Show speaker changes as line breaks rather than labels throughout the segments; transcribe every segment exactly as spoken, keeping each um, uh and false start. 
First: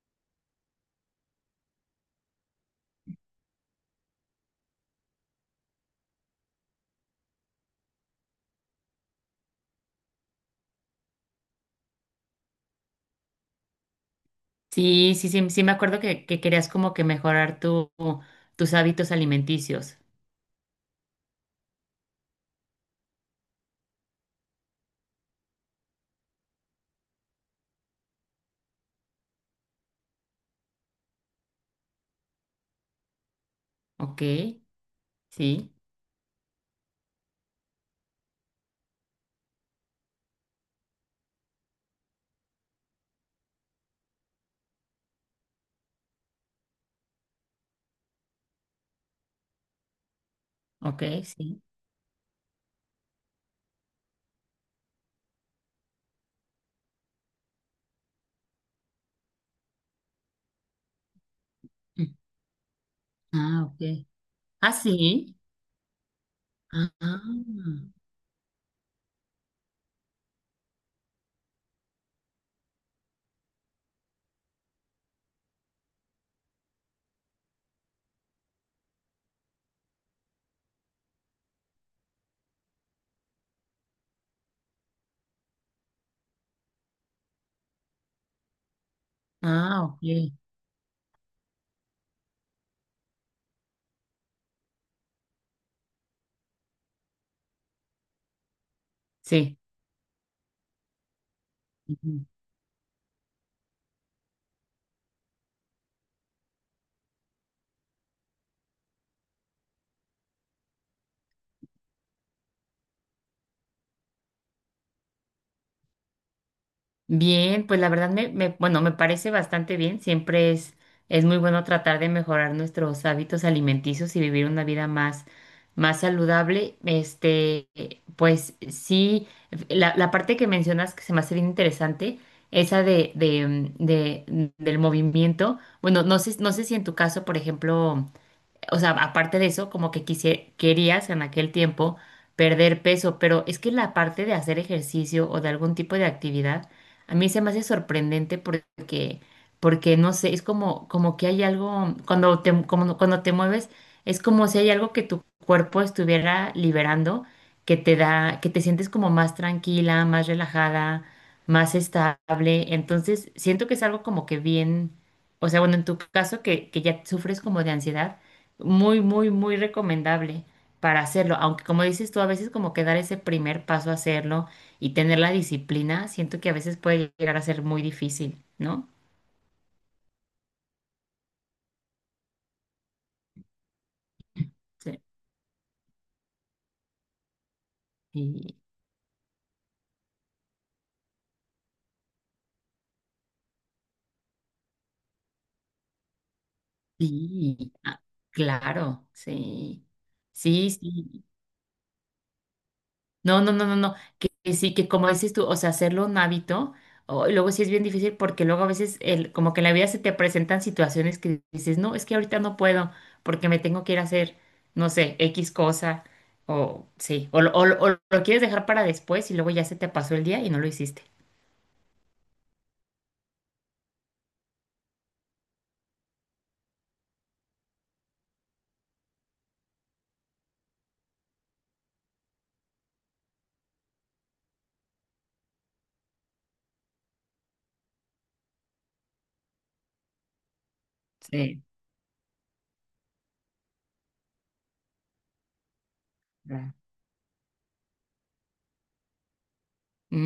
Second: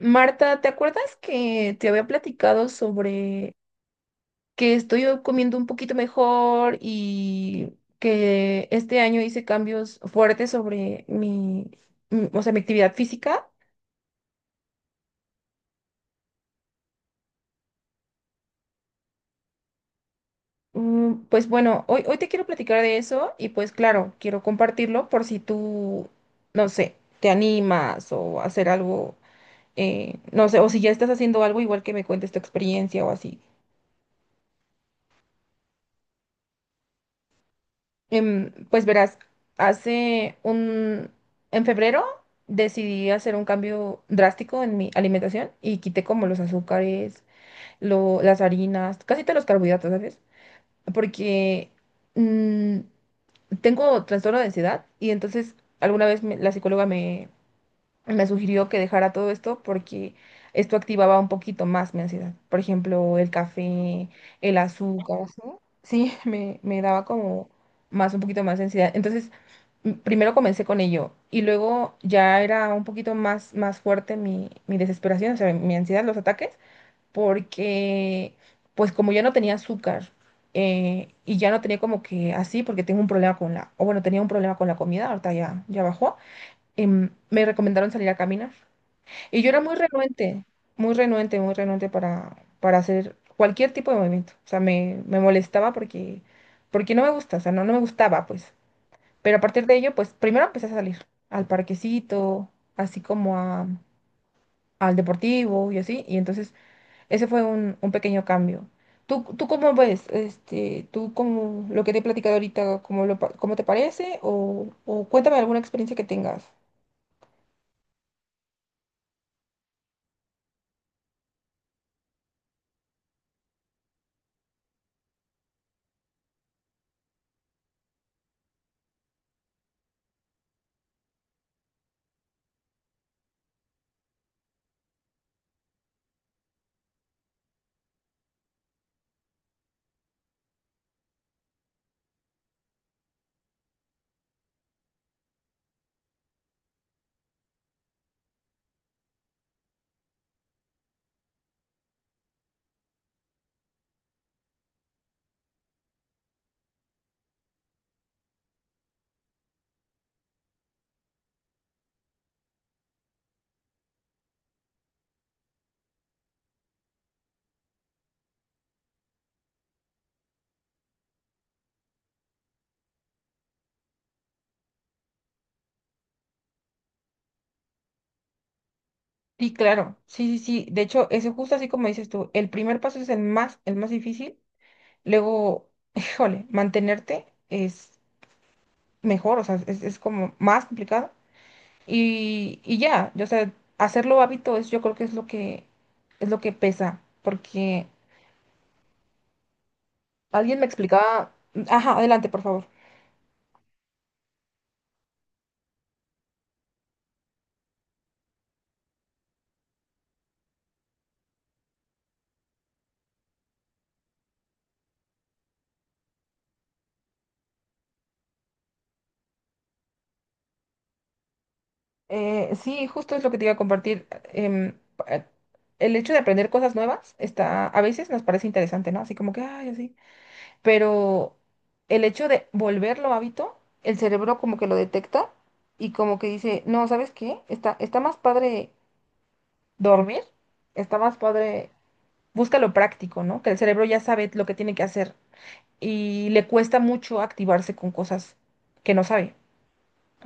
Marta, ¿te acuerdas que te había platicado sobre que estoy comiendo un poquito mejor y que este año hice cambios fuertes sobre mi, mm, o sea, mi actividad física?
Sí, sí, sí, sí me acuerdo que, que querías como que mejorar tu, tus hábitos alimenticios.
Mm, Pues bueno, hoy, hoy te quiero platicar de eso y pues claro, quiero compartirlo por si tú, no sé, te animas o hacer algo, eh, no sé, o si ya estás haciendo algo igual que me cuentes tu experiencia o así.
Ok, sí,
Em, pues verás, hace un... En febrero decidí hacer un cambio drástico en mi alimentación y quité como los azúcares, lo- las harinas, casi todos los carbohidratos, ¿sabes?
ok, sí.
Porque mm, tengo trastorno de ansiedad y entonces alguna vez me- la psicóloga me sugirió que dejara todo esto porque esto activaba un poquito más mi
Mm,
ansiedad. Por ejemplo, el
Ah, ok.
café, el
Ah,
azúcar,
sí.
¿sí? Sí, me, me
Ah,
daba
ah,
como más, un poquito más de ansiedad. Entonces, m- primero comencé con ello y luego ya era un poquito más, más fuerte mi, mi desesperación, o sea, mi ansiedad, los ataques, porque pues como ya no tenía azúcar. Eh, y ya no tenía como que así porque tengo un problema con la, o bueno, tenía un problema con la comida, ahorita ya, ya bajó. Em, me recomendaron salir a caminar. Y yo era muy
ah, ok.
renuente, muy renuente, muy renuente para, para hacer cualquier tipo de movimiento. O sea, me, me molestaba porque, porque no me gusta, o sea, no, no me gustaba, pues. Pero a
Sí.
partir de ello, pues primero empecé a salir al parquecito, así como a- al deportivo y así. Y entonces ese fue un, un pequeño cambio. ¿Tú, tú cómo ves? Este, ¿tú cómo lo que te he platicado ahorita, cómo, lo, pa- cómo te parece? O, o cuéntame alguna experiencia que tengas.
Bien, pues la verdad me, me- bueno, me parece bastante bien. Siempre es, es muy bueno tratar de mejorar nuestros hábitos alimenticios y vivir una vida más, más saludable. Este, eh, pues sí, la, la parte que mencionas que se me hace bien interesante, esa de, de, mm, de- mm, del movimiento. Bueno, no sé, no sé si en tu caso, por ejemplo, o sea, aparte de eso, como que quise- querías en aquel tiempo perder peso, pero es que la parte de hacer ejercicio o de algún tipo de actividad, a mí se me hace sorprendente porque, porque no sé, es como, como que hay algo, cuando te, como- no, cuando te mueves, es como si hay algo que tu cuerpo estuviera liberando, que te da, que te sientes como más tranquila, más relajada, más estable. Entonces, siento que es algo como que bien, o sea, bueno, en tu caso que, que ya sufres como de ansiedad. Muy, muy, muy recomendable para hacerlo. Aunque como dices tú, a veces como que dar ese primer paso a hacerlo y tener la disciplina, siento que a veces puede llegar a ser muy difícil, ¿no?
Sí, claro, sí, sí, sí. De hecho, ese justo así como dices tú, el primer paso es el más, el más difícil.
Sí.
Luego, híjole, mantenerte es
Sí
mejor, o sea, es, es como más complicado. Y, y ya, yo, o sea, hacerlo hábito es, yo creo que es lo que, es lo que pesa,
y-
porque
ah, claro, sí.
alguien me
Sí, sí.
explicaba, ajá, adelante, por favor.
No, no, no, no, no, que, que sí, que como dices tú, o sea, hacerlo un hábito, o- y luego sí es bien difícil porque luego a veces el, como que en la vida se te presentan situaciones que dices, no, es que ahorita no puedo porque me tengo que ir a hacer, no sé, X cosa, o sí, o, lo- o, lo- o lo quieres dejar para después y luego ya se te pasó el día y no lo hiciste.
Eh, sí, justo es lo que te iba a compartir. em, eh, el hecho de aprender cosas nuevas está, a veces nos parece interesante, ¿no? Así como que, ay, así. Pero el hecho de volverlo hábito, el cerebro como que lo detecta y como que dice, no, ¿sabes qué? Está, está más padre dormir, está más
Sí,
padre, busca lo práctico, ¿no? Que el cerebro ya sabe lo que tiene que hacer y le
claro.
cuesta mucho activarse con cosas que no sabe.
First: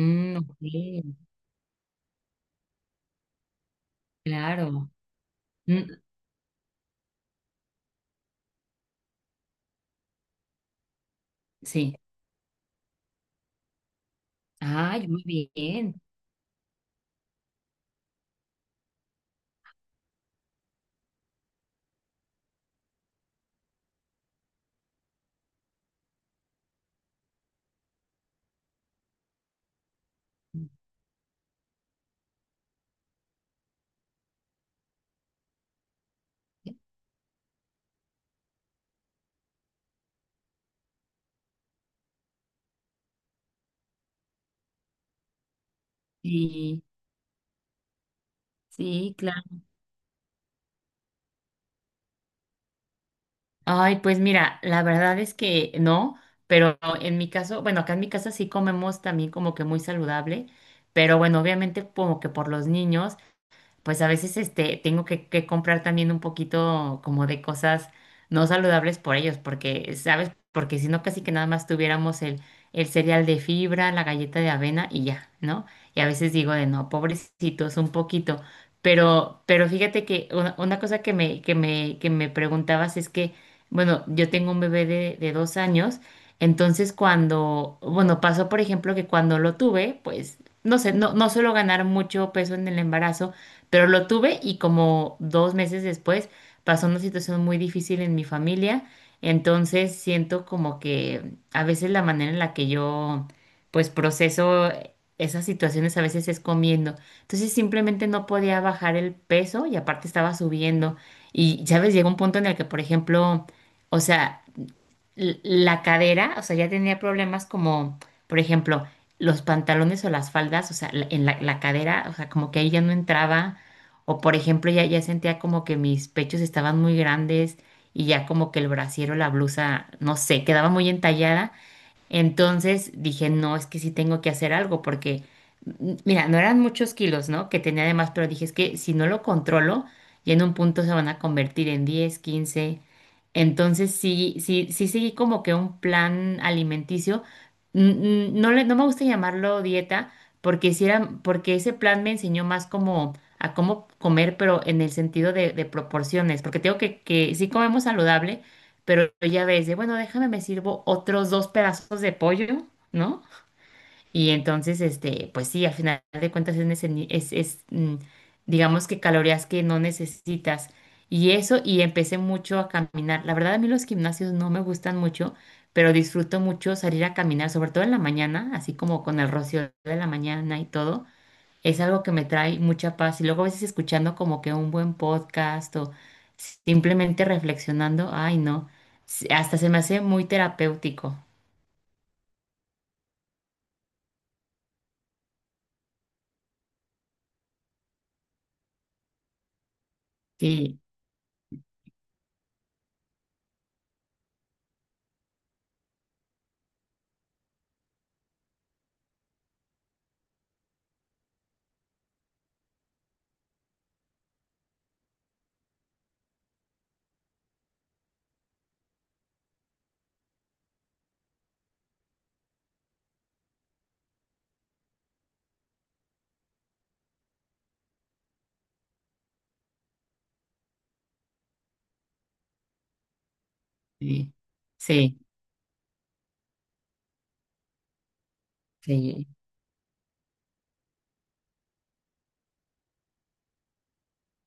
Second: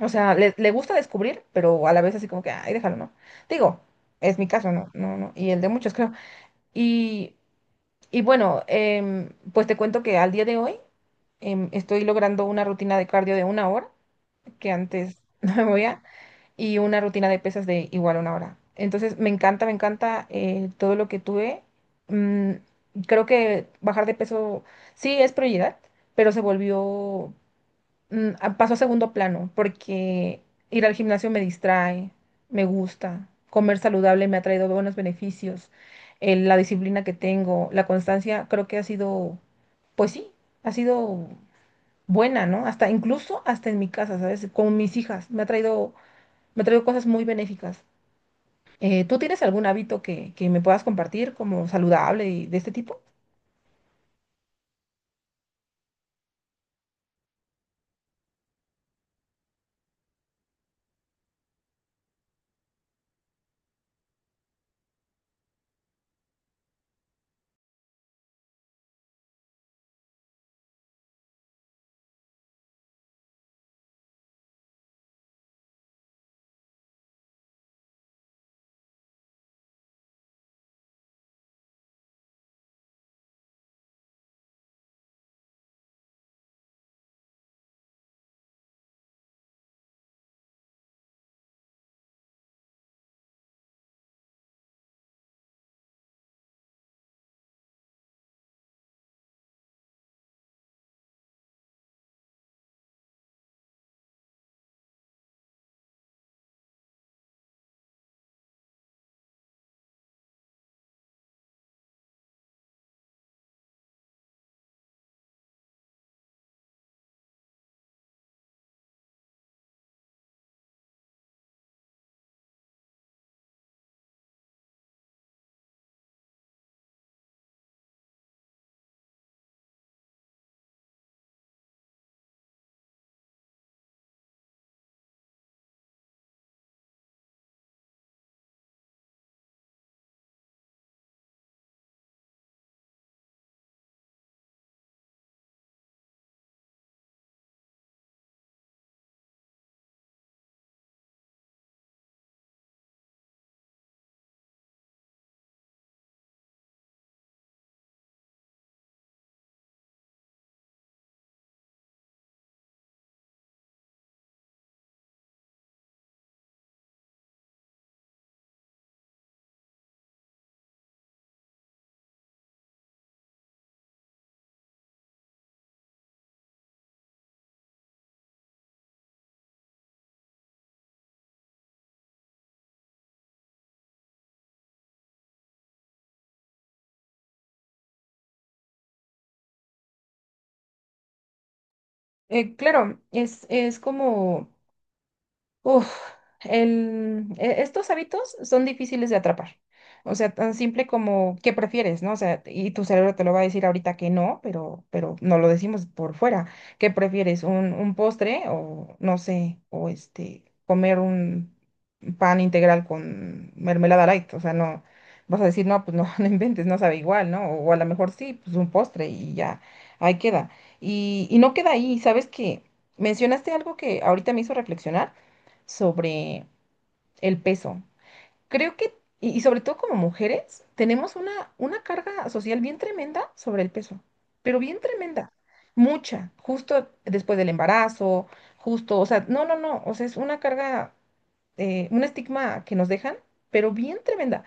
O sea, le,
Ok,
le gusta descubrir, pero a la vez así como que, ay, déjalo, ¿no? Digo, es mi caso,
claro.
¿no? No, no, y el de muchos
Mm,
creo. Y, y bueno, em, pues te cuento que al día de hoy em,
sí,
estoy logrando una rutina de cardio de una hora, que
ay,
antes
muy
no me
bien.
movía, y una rutina de pesas de igual una hora. Entonces, me encanta, me encanta eh, todo lo que tuve. Mm, Creo que bajar de peso sí es prioridad, pero se volvió, mm, a- pasó a segundo plano, porque ir al gimnasio me distrae, me gusta, comer saludable me ha traído buenos beneficios. eh, La disciplina que tengo, la constancia, creo que ha sido pues sí, ha sido buena, ¿no? Hasta incluso hasta en mi casa, ¿sabes? Con mis hijas, me ha traído, me ha
Sí,
traído cosas muy benéficas. Eh,
sí,
¿tú tienes
claro.
algún hábito que, que me puedas compartir como saludable y de este tipo?
Ay, pues mira, la verdad es que no, pero en mi caso, bueno, acá en mi casa sí comemos también como que muy saludable, pero bueno, obviamente como que por los niños pues a veces este, tengo que, que comprar también un poquito como de cosas no saludables por ellos, porque, ¿sabes? Porque si no, casi que nada más tuviéramos el, el cereal de fibra, la galleta de avena y ya, ¿no? Y a veces digo de no, pobrecitos, un poquito. Pero, pero fíjate que una, una cosa que me, que me, que me preguntabas es que, bueno, yo tengo un bebé de, de dos años, entonces cuando, bueno, pasó por ejemplo que cuando lo tuve, pues, no sé, no, no suelo ganar mucho peso en el embarazo, pero lo tuve y como dos meses después pasó una situación muy difícil en mi familia. Entonces siento como que a veces la manera en la que yo pues proceso esas situaciones a veces es comiendo. Entonces simplemente no podía bajar el peso y aparte estaba subiendo. Y, ¿sabes? Llegó un punto en el que, por ejemplo, o sea, l- la cadera, o sea, ya tenía problemas como, por ejemplo, los pantalones o las faldas, o sea, la- en la, la cadera, o sea, como que ahí ya no entraba, o por ejemplo, ya, ya sentía como que mis pechos estaban muy grandes y ya como que el brasier o la blusa, no sé, quedaba muy entallada, entonces dije, no, es que sí tengo que hacer algo porque, m- mira, no eran muchos kilos, ¿no? Que tenía además, pero dije, es que si no lo controlo, ya en un punto se van a convertir en diez, quince. Entonces sí, sí, sí seguí como que un plan alimenticio. N- n- No le, no me gusta llamarlo dieta porque sí, porque ese plan me enseñó más como a cómo comer, pero en el sentido de, de proporciones, porque tengo que, que sí comemos saludable, pero ya ves, de bueno, déjame, me sirvo otros dos pedazos de pollo, ¿no? Y entonces, este, pues sí, al final de cuentas es, nece- ni- es, es, mm, digamos que calorías que no necesitas. Y eso, y empecé mucho a caminar. La verdad, a mí los gimnasios no me gustan mucho, pero disfruto mucho salir a caminar, sobre todo en la mañana, así como con el rocío de la mañana y todo es algo que me trae mucha paz. Y luego a veces escuchando como que un buen podcast o simplemente reflexionando, ay, no, se- hasta se me hace muy terapéutico.
Eh, claro, es, es como... Uf, el, e- estos hábitos son difíciles de atrapar. O sea, tan
Sí,
simple como qué prefieres, ¿no? O sea, y tu cerebro te lo va a decir ahorita que no, pero, pero no lo decimos por fuera. ¿Qué prefieres? ¿Un, un postre o no sé, o este, comer un pan integral con mermelada light? O sea, no, vas a decir, no, pues no, no inventes, no sabe igual, ¿no? O, a lo mejor sí, pues un postre y ya, ahí queda. Y, y no queda ahí, ¿sabes qué? Mencionaste algo que ahorita me hizo reflexionar sobre el peso. Creo que, y, y sobre todo como mujeres, tenemos una, una carga social bien tremenda sobre el peso,
sí,
pero bien
sí,
tremenda, mucha, justo después del embarazo, justo, o sea,
sí,
no, no, no, o sea, es una carga, eh, un estigma que nos dejan, pero bien tremenda.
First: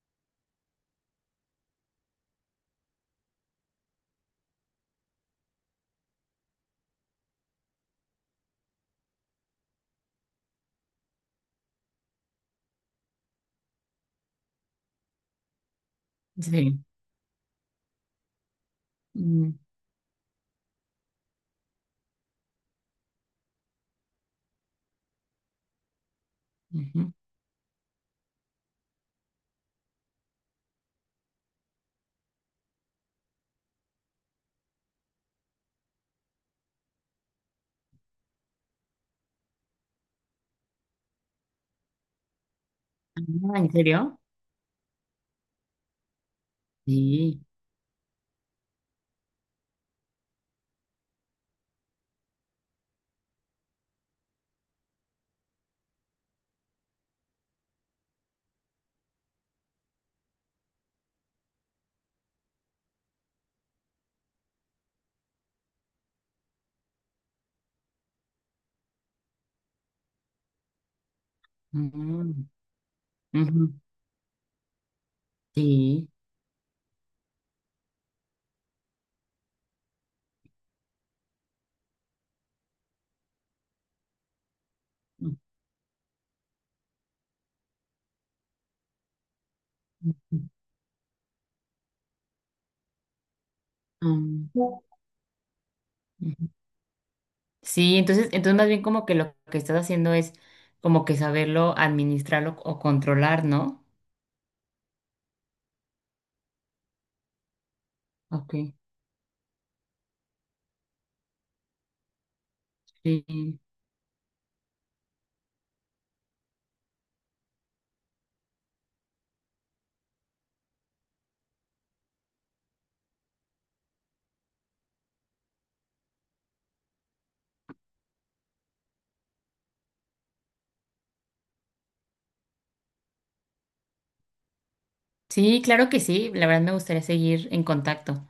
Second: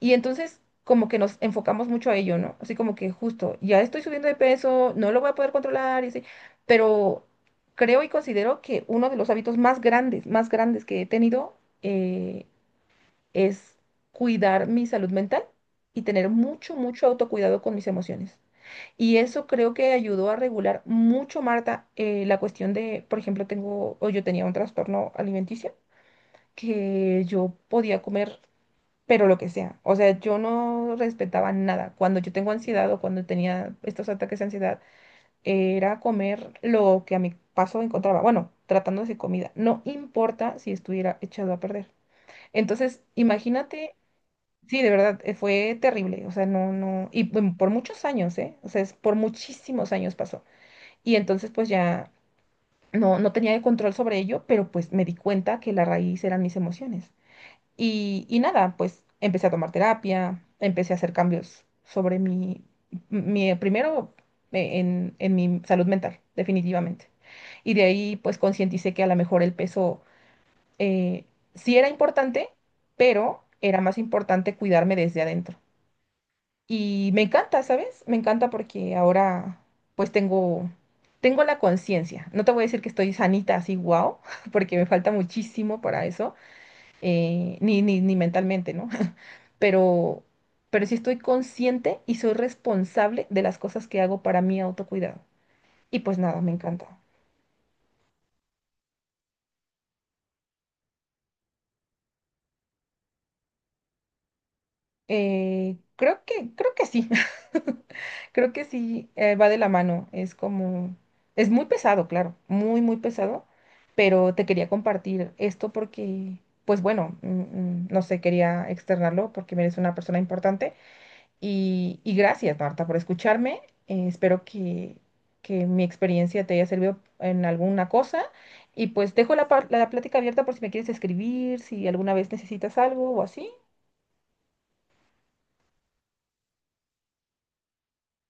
Y entonces como que nos enfocamos mucho a ello, ¿no? Así como que justo, ya estoy subiendo de peso, no lo voy a poder controlar, y así, pero creo y considero que uno de los hábitos más grandes, más grandes que he tenido eh, es cuidar mi salud mental y tener mucho,
sí.
mucho autocuidado con mis emociones. Y eso
Mm,
creo que ayudó a regular mucho, Marta, eh, la cuestión de, por ejemplo, tengo, o yo tenía un trastorno alimenticio,
ujú.
que yo podía comer pero lo que sea. O sea, yo no respetaba nada. Cuando yo tengo ansiedad o cuando tenía estos ataques de ansiedad, era comer lo que a mi paso encontraba. Bueno, tratándose de comida. No importa si estuviera echado a perder. Entonces,
Ah, ¿en
imagínate,
serio?
sí, de verdad, eh, fue terrible. O sea, no, no. Y
Sí,
bueno, por muchos años, ¿eh? O sea, es por muchísimos años pasó. Y entonces, pues ya. No, no tenía el control sobre ello, pero pues me di cuenta que la raíz eran mis emociones. Y, y nada, pues empecé a tomar terapia, empecé a hacer cambios sobre mi, mi primero eh, en, en mi salud mental, definitivamente. Y de ahí pues concienticé que a lo mejor el peso eh, sí era
mm,
importante, pero
ujú.
era más importante cuidarme desde adentro.
Sí,
Y me encanta, ¿sabes? Me encanta porque ahora pues tengo, tengo la conciencia. No te voy a decir que estoy sanita así, wow, porque me falta
mm,
muchísimo para eso, eh, ni, ni, ni mentalmente, ¿no? pero,
ujú,
pero sí estoy consciente y soy responsable de las cosas que hago para
mm,
mi autocuidado. Y pues nada,
ujú.
me encanta.
Sí, entonces, entonces más bien como que lo que estás haciendo es como que saberlo administrarlo o controlar, ¿no?
Eh, creo que, creo que sí. Creo
Ok,
que sí, eh, va de la mano. Es como, es muy pesado, claro, muy, muy pesado,
sí.
pero te quería compartir esto porque, pues bueno, mm, mm, no sé, quería externarlo porque eres una persona importante. Y, y gracias, Marta, por escucharme. Eh, espero que, que mi experiencia te haya servido en alguna cosa. Y pues dejo la, par- la plática abierta por si me quieres escribir, si alguna vez necesitas algo o así.
Sí, claro que sí. La verdad me gustaría seguir en contacto.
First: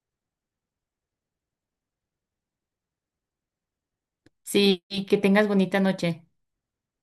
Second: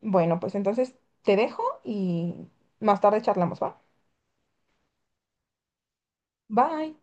Bueno, pues entonces te dejo y más tarde charlamos, ¿va?
Sí, y que tengas bonita noche.
Bye.